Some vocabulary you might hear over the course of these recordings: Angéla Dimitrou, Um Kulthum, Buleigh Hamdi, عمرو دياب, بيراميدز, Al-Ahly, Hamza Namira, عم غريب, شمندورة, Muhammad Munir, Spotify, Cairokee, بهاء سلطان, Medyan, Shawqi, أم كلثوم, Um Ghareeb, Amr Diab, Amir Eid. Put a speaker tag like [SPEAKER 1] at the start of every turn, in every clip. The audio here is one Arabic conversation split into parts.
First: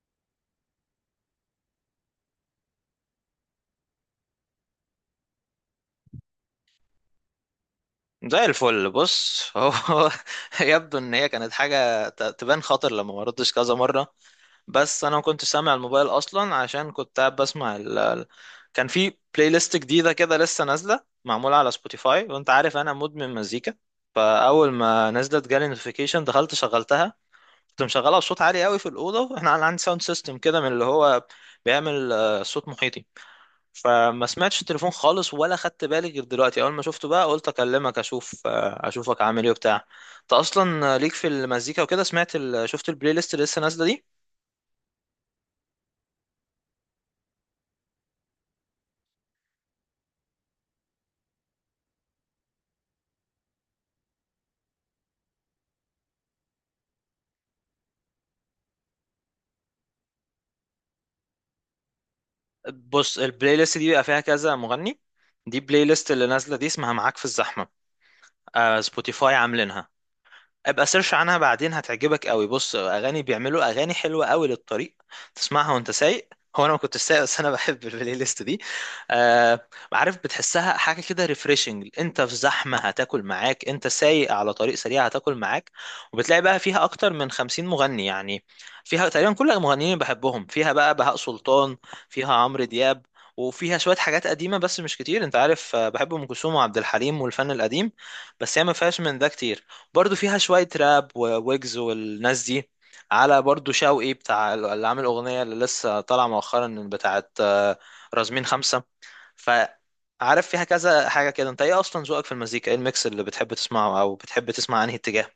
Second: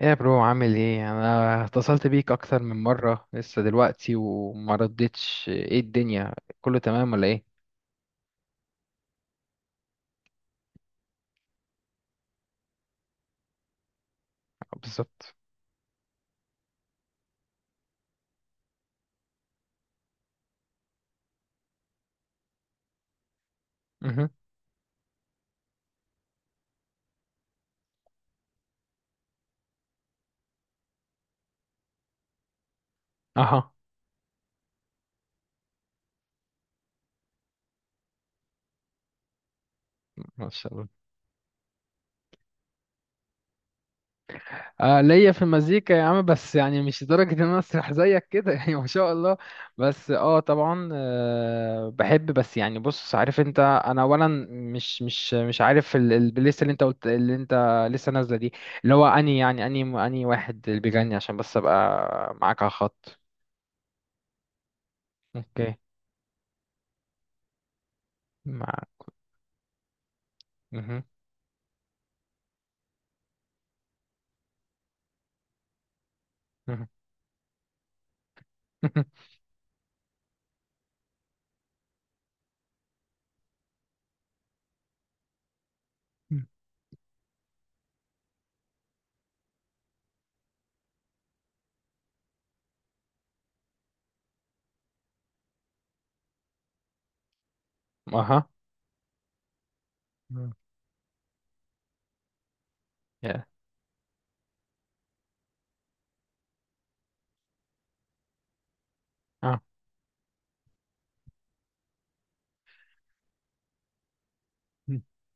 [SPEAKER 1] ايه يا برو، عامل ايه؟ انا اتصلت بيك اكتر من مره لسه دلوقتي وما ردتش. ايه الدنيا، كله تمام ولا ايه؟
[SPEAKER 2] زي الفل. بص، هو يبدو ان هي كانت حاجه تبان خطر لما ما ردش كذا مره. بس انا ما
[SPEAKER 1] بالظبط.
[SPEAKER 2] كنتش سامع الموبايل اصلا عشان كنت قاعد بسمع كان في بلاي ليست جديده كده لسه نازله معموله على سبوتيفاي، وانت عارف انا مدمن مزيكا.
[SPEAKER 1] مهم.
[SPEAKER 2] فاول ما نزلت جالي نوتيفيكيشن دخلت شغلتها. كنت مشغلها بصوت عالي قوي في الاوضه، احنا عندي ساوند سيستم كده من اللي هو بيعمل صوت محيطي.
[SPEAKER 1] اها.
[SPEAKER 2] فما سمعتش التليفون خالص ولا خدت بالي غير دلوقتي. اول ما شفته بقى قلت اكلمك اشوف اشوفك عامل ايه وبتاع. انت
[SPEAKER 1] ما شاء
[SPEAKER 2] اصلا
[SPEAKER 1] الله.
[SPEAKER 2] ليك في المزيكا وكده. سمعت شفت البلاي ليست اللي لسه نازله دي.
[SPEAKER 1] ليا في المزيكا يا عم، بس يعني مش لدرجه ان انا اسرح زيك كده يعني ما شاء الله. بس طبعا بحب، بس يعني بص، عارف انت، انا اولا مش عارف البلاylist اللي انت قلت، اللي انت لسه نازله دي. اللي هو اني يعني اني اني واحد اللي بيغني عشان بس ابقى معاك على الخط.
[SPEAKER 2] بص، البلاي ليست دي بيبقى فيها كذا مغني. دي
[SPEAKER 1] اوكي.
[SPEAKER 2] بلاي ليست اللي نازله دي اسمها معاك في الزحمه.
[SPEAKER 1] مع.
[SPEAKER 2] آه سبوتيفاي عاملينها. ابقى
[SPEAKER 1] مه.
[SPEAKER 2] سيرش عنها بعدين هتعجبك قوي. بص، اغاني بيعملوا اغاني حلوه قوي للطريق تسمعها وانت سايق. هو انا
[SPEAKER 1] مه.
[SPEAKER 2] ما
[SPEAKER 1] مه.
[SPEAKER 2] كنتش سايق بس انا بحب البلاي ليست دي. آه عارف، بتحسها حاجه كده ريفريشنج. انت في زحمه هتاكل معاك، انت سايق على طريق سريع هتاكل معاك. وبتلاقي بقى فيها اكتر من 50 مغني يعني. فيها تقريبا كل المغنيين اللي بحبهم، فيها بقى بهاء سلطان، فيها عمرو دياب، وفيها شويه حاجات قديمه بس مش كتير. انت عارف بحب ام كلثوم وعبد الحليم والفن القديم،
[SPEAKER 1] اها.
[SPEAKER 2] بس هي ما فيهاش من ده كتير. برضو فيها شوية راب وويجز والناس دي. على
[SPEAKER 1] يا.
[SPEAKER 2] برضو شوقي بتاع اللي عامل أغنية اللي لسه طالعة مؤخرا بتاعت رازمين خمسة.
[SPEAKER 1] اه.
[SPEAKER 2] فعارف فيها كذا حاجة كده. انت ايه أصلا ذوقك في المزيكا؟ ايه الميكس اللي بتحب تسمعه أو بتحب تسمع أنهي
[SPEAKER 1] مم.
[SPEAKER 2] اتجاه؟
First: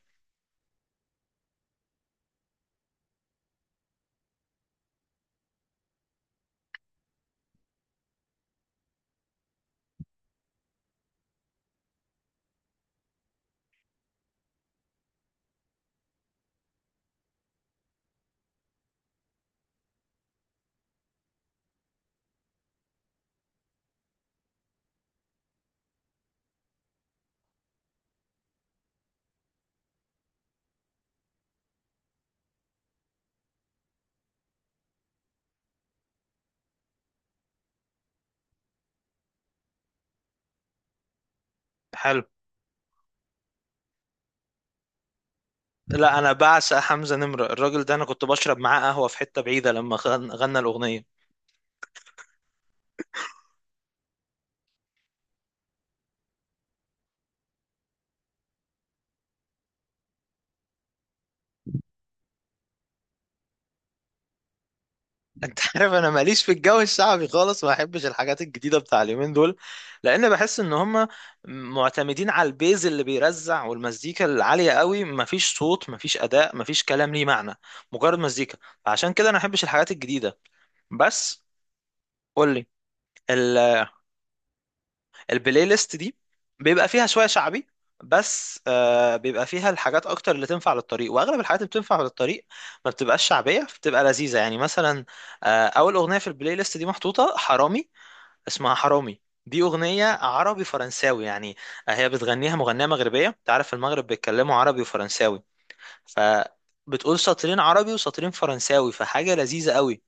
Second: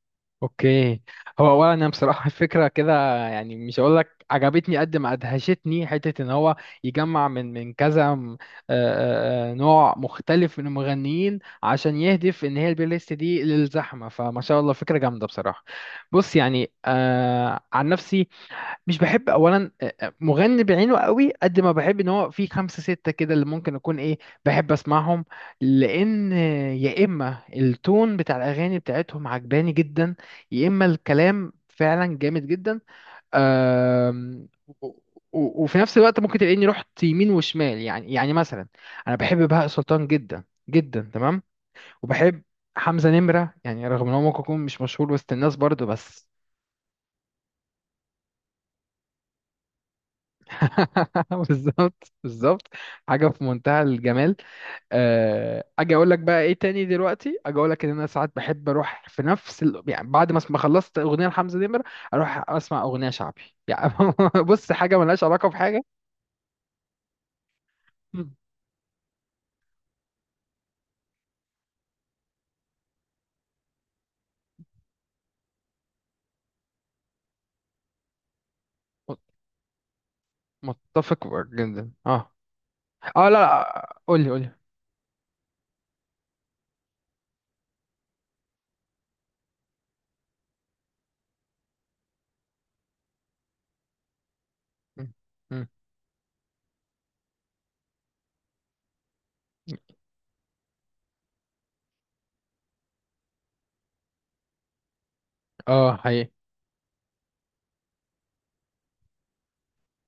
[SPEAKER 1] اوكي. هو اولا انا بصراحه الفكره كده، يعني مش هقول لك عجبتني قد ما ادهشتني، حته ان هو يجمع من كذا نوع مختلف من المغنيين، عشان يهدف ان هي البلاي ليست دي للزحمه. فما شاء الله، فكره جامده بصراحه. بص يعني، عن نفسي مش بحب اولا مغني بعينه قوي، قد ما بحب ان هو في خمسة ستة كده اللي ممكن اكون ايه، بحب اسمعهم. لان يا اما التون بتاع الاغاني بتاعتهم عجباني جدا، يا اما الكلام فعلا جامد جدا. آم، و- وفي نفس الوقت ممكن تلاقيني رحت يمين وشمال، يعني مثلا انا بحب بهاء سلطان جدا جدا، تمام.
[SPEAKER 2] حلو.
[SPEAKER 1] وبحب حمزة نمرة، يعني رغم ان هو ممكن يكون مش مشهور وسط الناس برضه،
[SPEAKER 2] لا،
[SPEAKER 1] بس
[SPEAKER 2] أنا بعشق حمزة نمرة. الراجل ده أنا كنت بشرب معاه قهوة في حتة بعيدة لما غنى الأغنية.
[SPEAKER 1] بالظبط بالظبط، حاجه في منتهى الجمال. اجي اقول لك بقى ايه تاني؟ دلوقتي اجي اقول لك ان انا ساعات بحب اروح في نفس ال... يعني بعد ما ما خلصت اغنيه لحمزه نمر، اروح اسمع اغنيه شعبي، يعني بص، حاجه ملهاش علاقه
[SPEAKER 2] انت
[SPEAKER 1] بحاجه.
[SPEAKER 2] عارف انا ماليش في الجو الشعبي خالص، ما احبش
[SPEAKER 1] مم.
[SPEAKER 2] الحاجات الجديده بتاع اليومين دول. لان بحس ان هم معتمدين على البيز اللي بيرزع والمزيكا العاليه قوي. مفيش صوت، مفيش اداء، مفيش كلام ليه معنى، مجرد مزيكا. عشان كده
[SPEAKER 1] مت-
[SPEAKER 2] انا ما احبش الحاجات الجديده. بس
[SPEAKER 1] متفق جدا، اه.
[SPEAKER 2] قول لي.
[SPEAKER 1] اه، لا لا، قول لي قول لي.
[SPEAKER 2] البلاي ليست دي بيبقى فيها شويه شعبي بس، آه بيبقى فيها الحاجات اكتر اللي تنفع للطريق، واغلب الحاجات اللي بتنفع للطريق ما بتبقاش شعبيه، بتبقى لذيذه. يعني مثلا
[SPEAKER 1] مم. مم.
[SPEAKER 2] آه اول اغنيه في البلاي ليست دي محطوطه حرامي. اسمها حرامي. دي اغنيه عربي فرنساوي يعني، هي بتغنيها مغنيه مغربيه. انت عارف المغرب بيتكلموا عربي وفرنساوي.
[SPEAKER 1] اه
[SPEAKER 2] ف
[SPEAKER 1] هي.
[SPEAKER 2] بتقول سطرين عربي وسطرين فرنساوي، فحاجه لذيذه قوي.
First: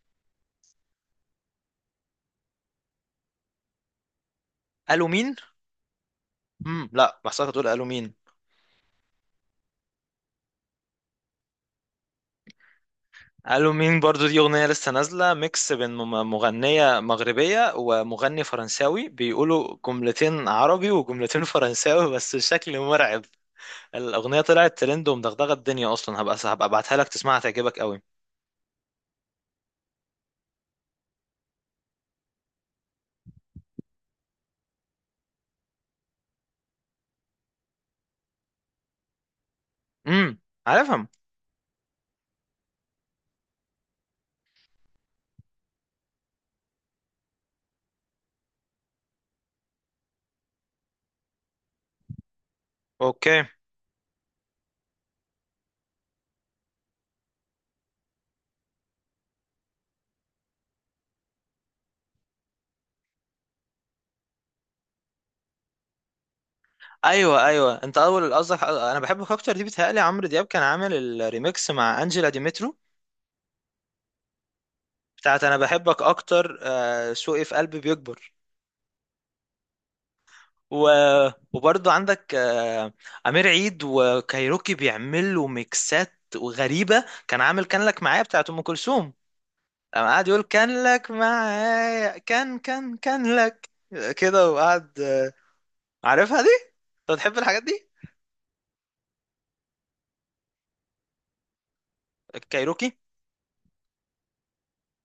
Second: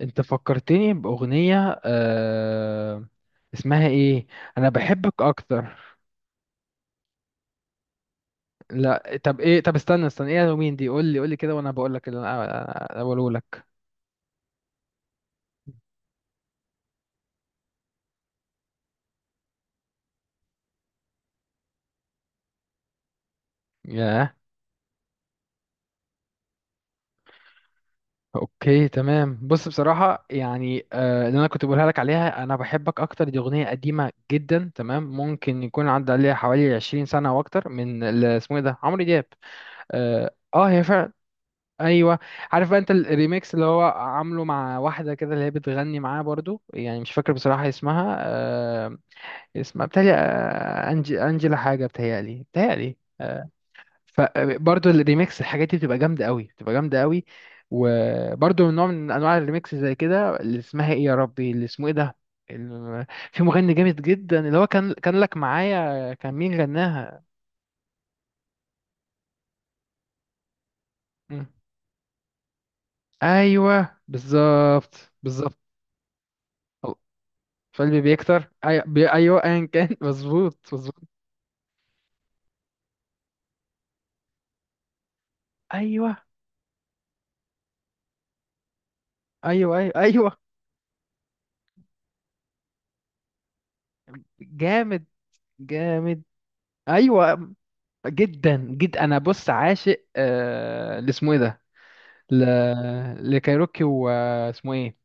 [SPEAKER 1] انت فكرتني باغنيه اسمها ايه؟ انا
[SPEAKER 2] قالوا
[SPEAKER 1] بحبك
[SPEAKER 2] مين؟
[SPEAKER 1] اكتر.
[SPEAKER 2] لا بحسك تقول قالوا مين.
[SPEAKER 1] لا طب ايه؟ طب استنى استنى، ايه الهالوين دي؟ قول لي قول لي كده، وانا بقول لك اللي انا بقوله لك.
[SPEAKER 2] قالوا مين برضو دي أغنية لسه نازلة ميكس بين مغنية مغربية ومغني فرنساوي بيقولوا جملتين عربي وجملتين فرنساوي. بس الشكل مرعب.
[SPEAKER 1] ياه.
[SPEAKER 2] الأغنية طلعت ترند ومدغدغة الدنيا أصلا. هبقى أبعتها لك تسمعها تعجبك قوي.
[SPEAKER 1] اوكي تمام. بص بصراحه، يعني اللي انا كنت بقولها لك عليها، انا بحبك اكتر، دي اغنيه قديمه جدا تمام. ممكن يكون عدى عليها حوالي 20 سنه او اكتر، من اللي اسمه ايه ده، عمرو دياب. اه
[SPEAKER 2] امم،
[SPEAKER 1] هي
[SPEAKER 2] عارفهم.
[SPEAKER 1] فعلا. ايوه. عارف بقى انت الريميكس اللي هو عامله مع واحده كده، اللي هي بتغني معاه برضو، يعني مش فاكر بصراحه اسمها، اسمها بتهيألي، انجي انجيلا، حاجه بتهيألي
[SPEAKER 2] اوكي.
[SPEAKER 1] فبرضه الريميكس الحاجات دي بتبقى جامده قوي، بتبقى جامده قوي. وبرضه من نوع من انواع الريميكس زي كده، اللي اسمها ايه يا ربي، اللي اسمه ايه ده، ال- في مغني جامد جدا اللي هو كان لك معايا، كان مين غناها؟
[SPEAKER 2] ايوه ايوه، انت اول قصدك انا بحبك اكتر دي. بتهيألي عمرو دياب كان عامل
[SPEAKER 1] مم.
[SPEAKER 2] الريميكس مع انجيلا ديمترو
[SPEAKER 1] ايوه بالظبط
[SPEAKER 2] بتاعت انا
[SPEAKER 1] بالظبط.
[SPEAKER 2] بحبك اكتر
[SPEAKER 1] الله.
[SPEAKER 2] شوقي في قلبي
[SPEAKER 1] فالبي
[SPEAKER 2] بيكبر.
[SPEAKER 1] بيكتر، ايوه ايوه، ايا كان مظبوط
[SPEAKER 2] و...
[SPEAKER 1] مظبوط.
[SPEAKER 2] وبرضه عندك أمير عيد وكايروكي بيعملوا ميكسات
[SPEAKER 1] ايوه
[SPEAKER 2] غريبة. كان عامل كان لك معايا بتاعت أم كلثوم.
[SPEAKER 1] ايوه ايوه
[SPEAKER 2] قام قاعد
[SPEAKER 1] ايوه.
[SPEAKER 2] يقول كان لك معايا كان كان كان لك كده، وقعد
[SPEAKER 1] جامد جامد.
[SPEAKER 2] عارفها دي؟ أنت بتحب
[SPEAKER 1] ايوه.
[SPEAKER 2] الحاجات دي؟
[SPEAKER 1] جدا جدا، انا بص عاشق، اللي اسمه ايه ده، ل...
[SPEAKER 2] كايروكي.
[SPEAKER 1] لكايروكي، واسمه ايه؟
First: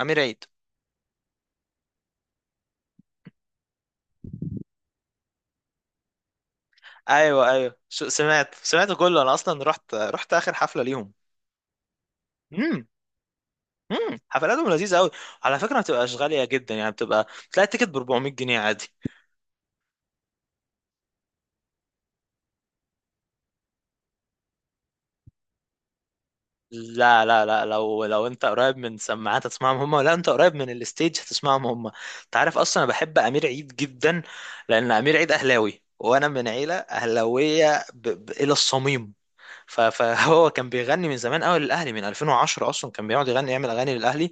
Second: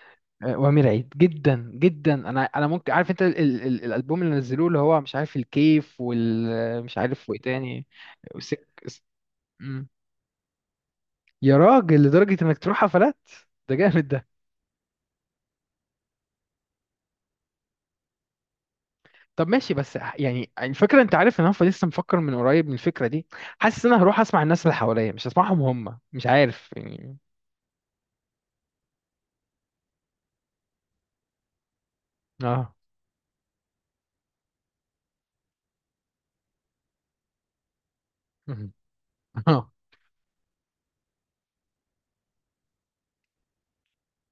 [SPEAKER 2] أمير عيد.
[SPEAKER 1] وامير عيد جدا جدا. انا ممكن، عارف انت الالبوم اللي نزلوه اللي هو مش عارف الكيف، وال مش عارف وايه
[SPEAKER 2] أيوه أيوه،
[SPEAKER 1] تاني.
[SPEAKER 2] سمعت
[SPEAKER 1] وسك... س-
[SPEAKER 2] كله. أنا أصلا
[SPEAKER 1] مم.
[SPEAKER 2] رحت آخر حفلة ليهم.
[SPEAKER 1] يا راجل، لدرجة انك تروح
[SPEAKER 2] امم.
[SPEAKER 1] حفلات؟ ده جامد
[SPEAKER 2] امم،
[SPEAKER 1] ده.
[SPEAKER 2] حفلاتهم لذيذة أوي. على فكرة ما بتبقاش غالية جدا، يعني بتبقى تلاقي التيكت ب 400 جنيه عادي.
[SPEAKER 1] طب ماشي، بس يعني الفكرة، انت عارف ان انا لسه مفكر من قريب من الفكرة دي. حاسس ان انا هروح اسمع الناس اللي حواليا، مش هسمعهم هم، مش عارف يعني.
[SPEAKER 2] لا لا لا، لو انت قريب من سماعات هتسمعهم هم، ولا انت قريب من الستيج هتسمعهم هم. انت عارف
[SPEAKER 1] اه.
[SPEAKER 2] اصلا انا بحب امير عيد جدا. لان امير عيد اهلاوي، وانا من عيله اهلاويه الى
[SPEAKER 1] مم.
[SPEAKER 2] الصميم.
[SPEAKER 1] اه.
[SPEAKER 2] فهو كان بيغني من زمان قوي للاهلي من 2010. اصلا كان بيقعد يغني يعمل اغاني للاهلي.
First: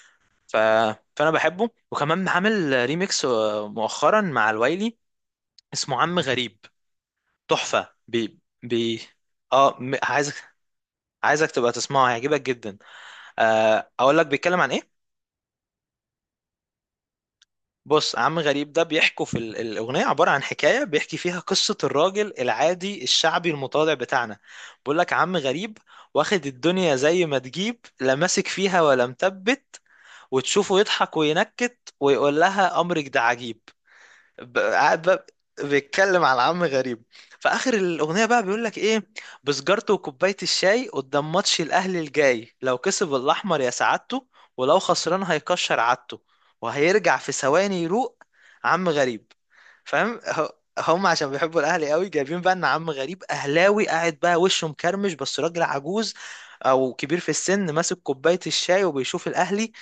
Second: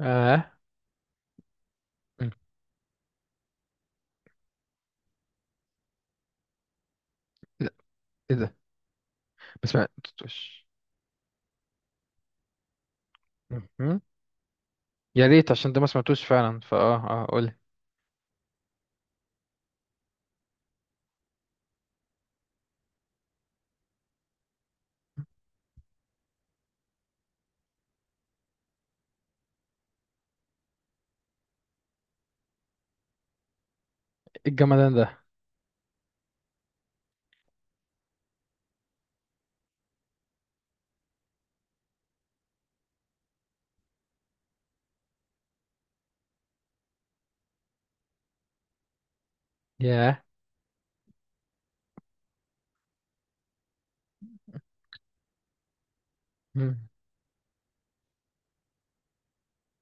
[SPEAKER 1] اه.
[SPEAKER 2] ف... فانا بحبه، وكمان
[SPEAKER 1] مم.
[SPEAKER 2] عامل ريميكس مؤخرا مع الويلي اسمه عم غريب.
[SPEAKER 1] لا،
[SPEAKER 2] تحفه
[SPEAKER 1] ايه ده؟ بس
[SPEAKER 2] اه
[SPEAKER 1] ما
[SPEAKER 2] عايزك.
[SPEAKER 1] تطوش.
[SPEAKER 2] عايزك تبقى تسمعه هيعجبك جدا. اقول لك بيتكلم عن ايه.
[SPEAKER 1] يا ريت، عشان ده ما سمعتوش فعلا، فاه اه، قول إيه.
[SPEAKER 2] بص، عم غريب ده بيحكوا في الاغنيه عباره عن حكايه بيحكي فيها قصه الراجل العادي الشعبي المتواضع بتاعنا. بيقول لك عم غريب، واخد الدنيا زي ما تجيب، لا ماسك فيها ولا مثبت، وتشوفه يضحك وينكت ويقول لها امرك ده عجيب.
[SPEAKER 1] الجمدان
[SPEAKER 2] قاعد
[SPEAKER 1] ده.
[SPEAKER 2] بقى بيتكلم على عم غريب. في اخر الاغنيه بقى بيقول لك ايه؟ بسجارته وكوبايه الشاي قدام ماتش الاهلي الجاي، لو كسب الاحمر يا سعادته، ولو خسران هيكشر عادته، وهيرجع في ثواني يروق. عم غريب. فاهم؟
[SPEAKER 1] ياه.
[SPEAKER 2] هم عشان بيحبوا الاهلي قوي جايبين بقى ان عم غريب اهلاوي قاعد بقى وشه مكرمش بس راجل عجوز
[SPEAKER 1] مم.
[SPEAKER 2] او كبير في السن ماسك كوبايه الشاي وبيشوف الاهلي.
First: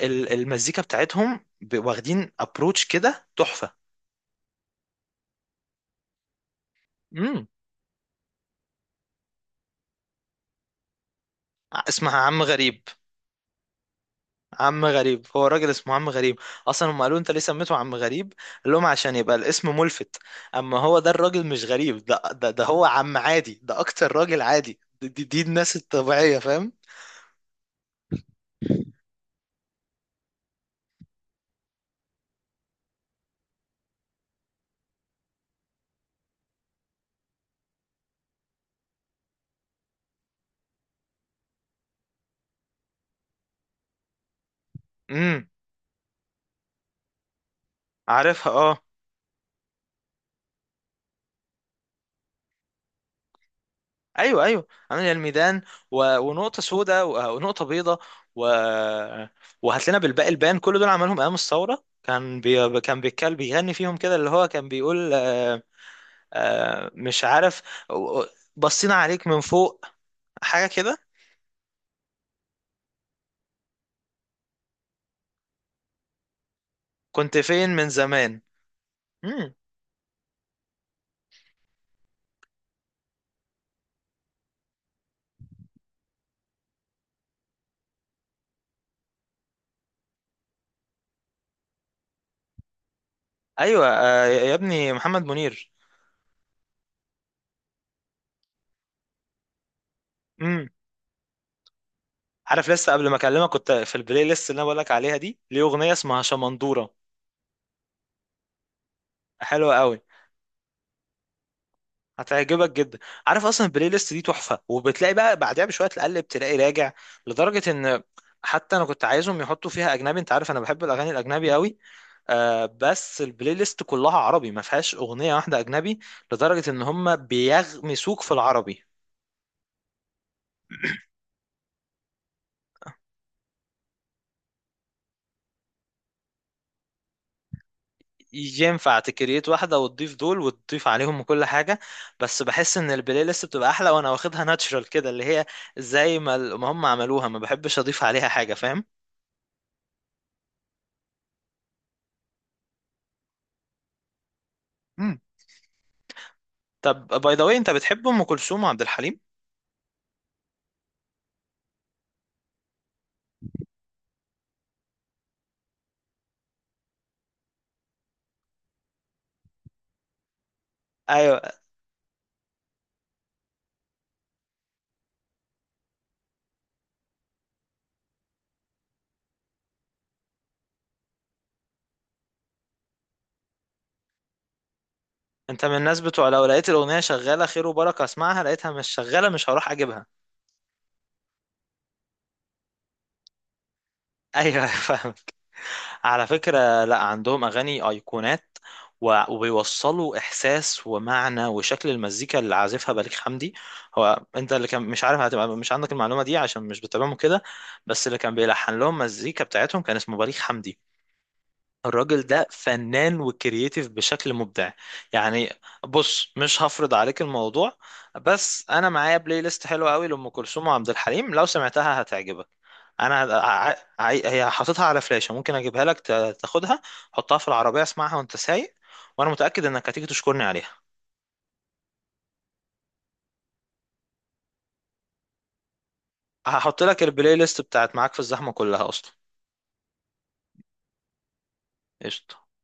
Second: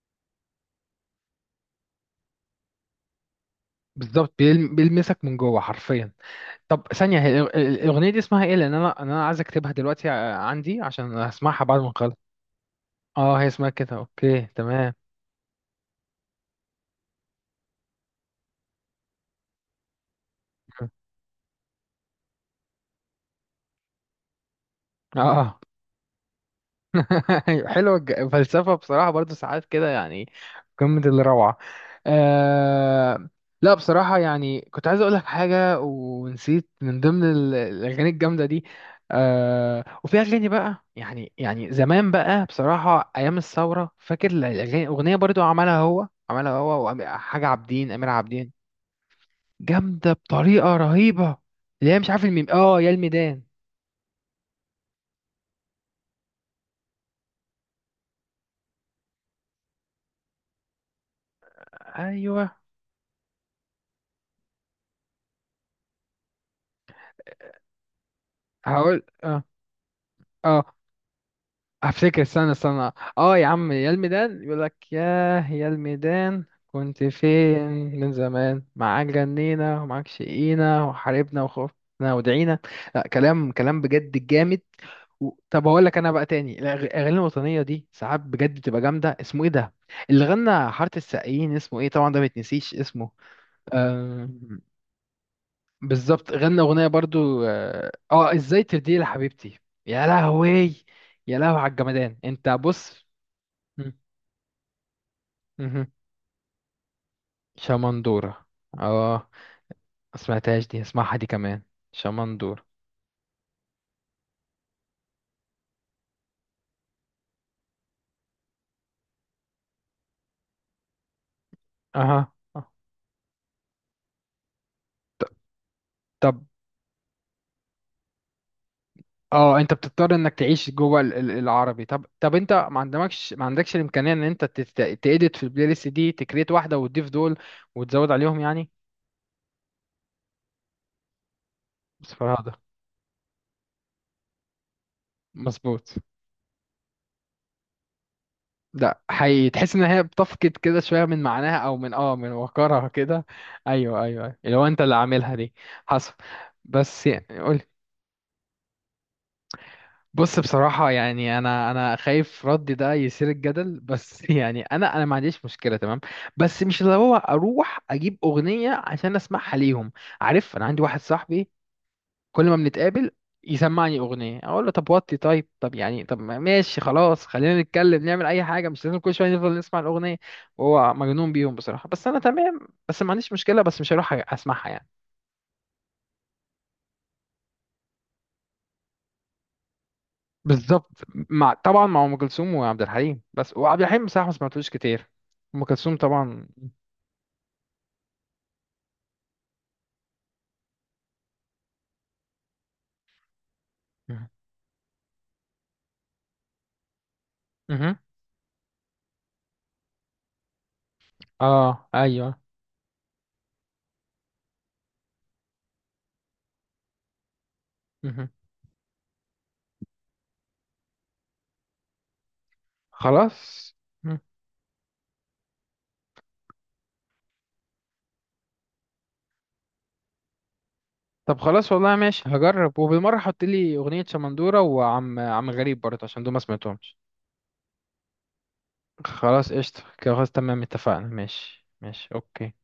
[SPEAKER 2] المزيكا بتاعتهم واخدين ابروتش كده تحفه.
[SPEAKER 1] بالظبط، بيلمسك من جوه حرفيا. طب ثانية، هي
[SPEAKER 2] مم.
[SPEAKER 1] الأغنية دي اسمها ايه؟ لأن أنا عايز أكتبها دلوقتي عندي، عشان هسمعها بعد ما نخلص.
[SPEAKER 2] اسمها عم غريب.
[SPEAKER 1] اه هي اسمها كده، اوكي
[SPEAKER 2] عم
[SPEAKER 1] تمام.
[SPEAKER 2] غريب هو الراجل اسمه عم غريب. اصلا هم قالوا انت ليه سميته عم غريب؟ قال لهم عشان يبقى الاسم ملفت. اما هو ده الراجل مش غريب، ده هو عم عادي، ده اكتر راجل عادي.
[SPEAKER 1] اه
[SPEAKER 2] دي
[SPEAKER 1] آه.
[SPEAKER 2] الناس الطبيعية فاهم.
[SPEAKER 1] أيوة، حلوة فلسفة بصراحة، برضو ساعات كده يعني قمة الروعة. آه... لا بصراحة، يعني كنت عايز أقولك حاجة ونسيت، من ضمن الأغاني الجامدة دي. وفي أغاني بقى، يعني زمان بقى بصراحة أيام الثورة، فاكر الأغاني، أغنية برضو
[SPEAKER 2] امم،
[SPEAKER 1] عملها هو، عملها هو وحاجة عابدين، أمير عابدين.
[SPEAKER 2] عارفها. اه
[SPEAKER 1] جامدة بطريقة رهيبة. اللي هي مش عارف، الميم، اه، يا الميدان.
[SPEAKER 2] ايوه ايوه عامل الميدان، ونقطة سوداء، ونقطة بيضاء، و... وهات لنا بالباقي البان. كل دول عملهم ايام الثورة.
[SPEAKER 1] أيوه.
[SPEAKER 2] كان بيتكلم، بيغني فيهم كده اللي هو كان بيقول آه مش عارف. بصينا
[SPEAKER 1] هقول
[SPEAKER 2] عليك من
[SPEAKER 1] اه.
[SPEAKER 2] فوق
[SPEAKER 1] اه
[SPEAKER 2] حاجة كده.
[SPEAKER 1] هفتكر، استنى استنى. اه يا عم، يا الميدان يقول لك، ياه يا الميدان كنت
[SPEAKER 2] كنت فين
[SPEAKER 1] فين،
[SPEAKER 2] من
[SPEAKER 1] من
[SPEAKER 2] زمان.
[SPEAKER 1] زمان معاك
[SPEAKER 2] امم،
[SPEAKER 1] جنينا ومعاك شقينا وحاربنا وخوفنا ودعينا. لا، كلام كلام بجد جامد. و... طب هقول لك انا بقى تاني، الاغاني الوطنيه دي ساعات بجد بتبقى جامده، اسمه ايه ده اللي غنى حاره السقايين، اسمه ايه، طبعا ده ما يتنسيش اسمه.
[SPEAKER 2] ايوه آه يا
[SPEAKER 1] آم،
[SPEAKER 2] ابني محمد منير.
[SPEAKER 1] بالظبط، غنى اغنيه برضو، اه ازاي ترضي لي حبيبتي. يا
[SPEAKER 2] امم.
[SPEAKER 1] لهوي. يا لهوي على الجمدان، انت
[SPEAKER 2] عارف، لسه
[SPEAKER 1] بص.
[SPEAKER 2] قبل ما اكلمك كنت في
[SPEAKER 1] مم.
[SPEAKER 2] البلاي ليست اللي انا بقولك عليها دي ليه
[SPEAKER 1] مهم.
[SPEAKER 2] اغنية اسمها شمندورة.
[SPEAKER 1] شمندورة. اه
[SPEAKER 2] حلوة قوي.
[SPEAKER 1] ما سمعتهاش دي، اسمعها دي كمان. شمندورة.
[SPEAKER 2] هتعجبك جدا. عارف اصلا البلاي ليست دي تحفة، وبتلاقي بقى بعدها بشوية تقلب تلاقي راجع لدرجة ان حتى انا كنت عايزهم يحطوا فيها اجنبي. انت عارف انا بحب الاغاني الاجنبي قوي،
[SPEAKER 1] اها
[SPEAKER 2] آه
[SPEAKER 1] آه.
[SPEAKER 2] بس البلاي ليست كلها عربي ما فيهاش اغنيه
[SPEAKER 1] ط-
[SPEAKER 2] واحده اجنبي.
[SPEAKER 1] طب
[SPEAKER 2] لدرجه ان هم بيغمسوك في العربي.
[SPEAKER 1] اه، انت بتضطر انك تعيش جوه العربي. طب طب، انت ما عندكش الامكانية ان انت تedit في البلاي ليست دي، تكريت واحدة وتضيف دول، وتزود عليهم يعني.
[SPEAKER 2] ينفع تكريت واحده وتضيف دول وتضيف عليهم كل حاجه.
[SPEAKER 1] بس
[SPEAKER 2] بس
[SPEAKER 1] فرهدة.
[SPEAKER 2] بحس ان البلاي ليست بتبقى احلى وانا واخدها ناتشرال كده، اللي هي
[SPEAKER 1] مظبوط.
[SPEAKER 2] زي ما ما هم عملوها. ما بحبش اضيف عليها حاجه فاهم.
[SPEAKER 1] لا حقيقي، تحس ان هي بتفقد كده شوية من معناها، او من اه، من وقارها كده. ايوه ايوه ايوه، اللي هو انت اللي
[SPEAKER 2] مم.
[SPEAKER 1] عاملها دي. حصل. بس
[SPEAKER 2] طب باي
[SPEAKER 1] يعني
[SPEAKER 2] ذا واي،
[SPEAKER 1] قولي.
[SPEAKER 2] انت بتحب ام كلثوم وعبد الحليم؟
[SPEAKER 1] بص بصراحة، يعني أنا خايف ردي ده يثير الجدل، بس يعني أنا ما عنديش مشكلة، تمام. بس مش اللي هو أروح أجيب أغنية عشان أسمعها ليهم. عارف، أنا عندي واحد
[SPEAKER 2] ايوه.
[SPEAKER 1] صاحبي، كل ما بنتقابل يسمعني أغنية، أقول له طب وطي، طيب طب، يعني طب ماشي خلاص، خلينا نتكلم، نعمل أي حاجة، مش لازم كل شوية نفضل نسمع الأغنية. وهو مجنون بيهم بصراحة، بس أنا تمام. بس ما عنديش مشكلة، بس مش هروح أسمعها يعني.
[SPEAKER 2] انت من الناس بتوع لو لقيت الاغنيه شغاله خير وبركه اسمعها، لقيتها مش شغاله مش هروح اجيبها.
[SPEAKER 1] بالظبط. مع، طبعا مع ام كلثوم وعبد الحليم، بس وعبد الحليم بصراحه ما
[SPEAKER 2] ايوه
[SPEAKER 1] سمعتلوش كتير.
[SPEAKER 2] فاهمك.
[SPEAKER 1] ام كلثوم
[SPEAKER 2] على
[SPEAKER 1] طبعا.
[SPEAKER 2] فكرة، لا، عندهم أغاني أيقونات، وبيوصلوا إحساس ومعنى وشكل. المزيكا اللي عازفها بليغ حمدي. هو
[SPEAKER 1] مه.
[SPEAKER 2] أنت اللي كان مش عارف هتبقى مش عندك المعلومة دي عشان مش بتتابعهم كده.
[SPEAKER 1] مه.
[SPEAKER 2] بس اللي كان بيلحن لهم مزيكا بتاعتهم كان اسمه بليغ حمدي.
[SPEAKER 1] اه
[SPEAKER 2] الراجل
[SPEAKER 1] ايوه.
[SPEAKER 2] ده فنان وكرييتيف بشكل مبدع يعني. بص، مش هفرض عليك الموضوع،
[SPEAKER 1] مه.
[SPEAKER 2] بس انا معايا بلاي ليست حلوه قوي لام كلثوم وعبد الحليم، لو سمعتها هتعجبك. انا
[SPEAKER 1] خلاص. مه.
[SPEAKER 2] هي حاططها على فلاشه، ممكن اجيبها لك تاخدها. حطها في العربيه اسمعها وانت سايق، وانا متاكد انك هتيجي تشكرني عليها.
[SPEAKER 1] طب خلاص والله، ماشي، هجرب. وبالمره حط لي اغنيه شمندوره، وعم غريب برضه، عشان دول ما
[SPEAKER 2] هحط
[SPEAKER 1] سمعتهمش.
[SPEAKER 2] لك البلاي ليست بتاعت معاك في الزحمه كلها اصلا.
[SPEAKER 1] خلاص قشطه كده، خلاص تمام، اتفقنا، ماشي ماشي،
[SPEAKER 2] قشطه
[SPEAKER 1] اوكي.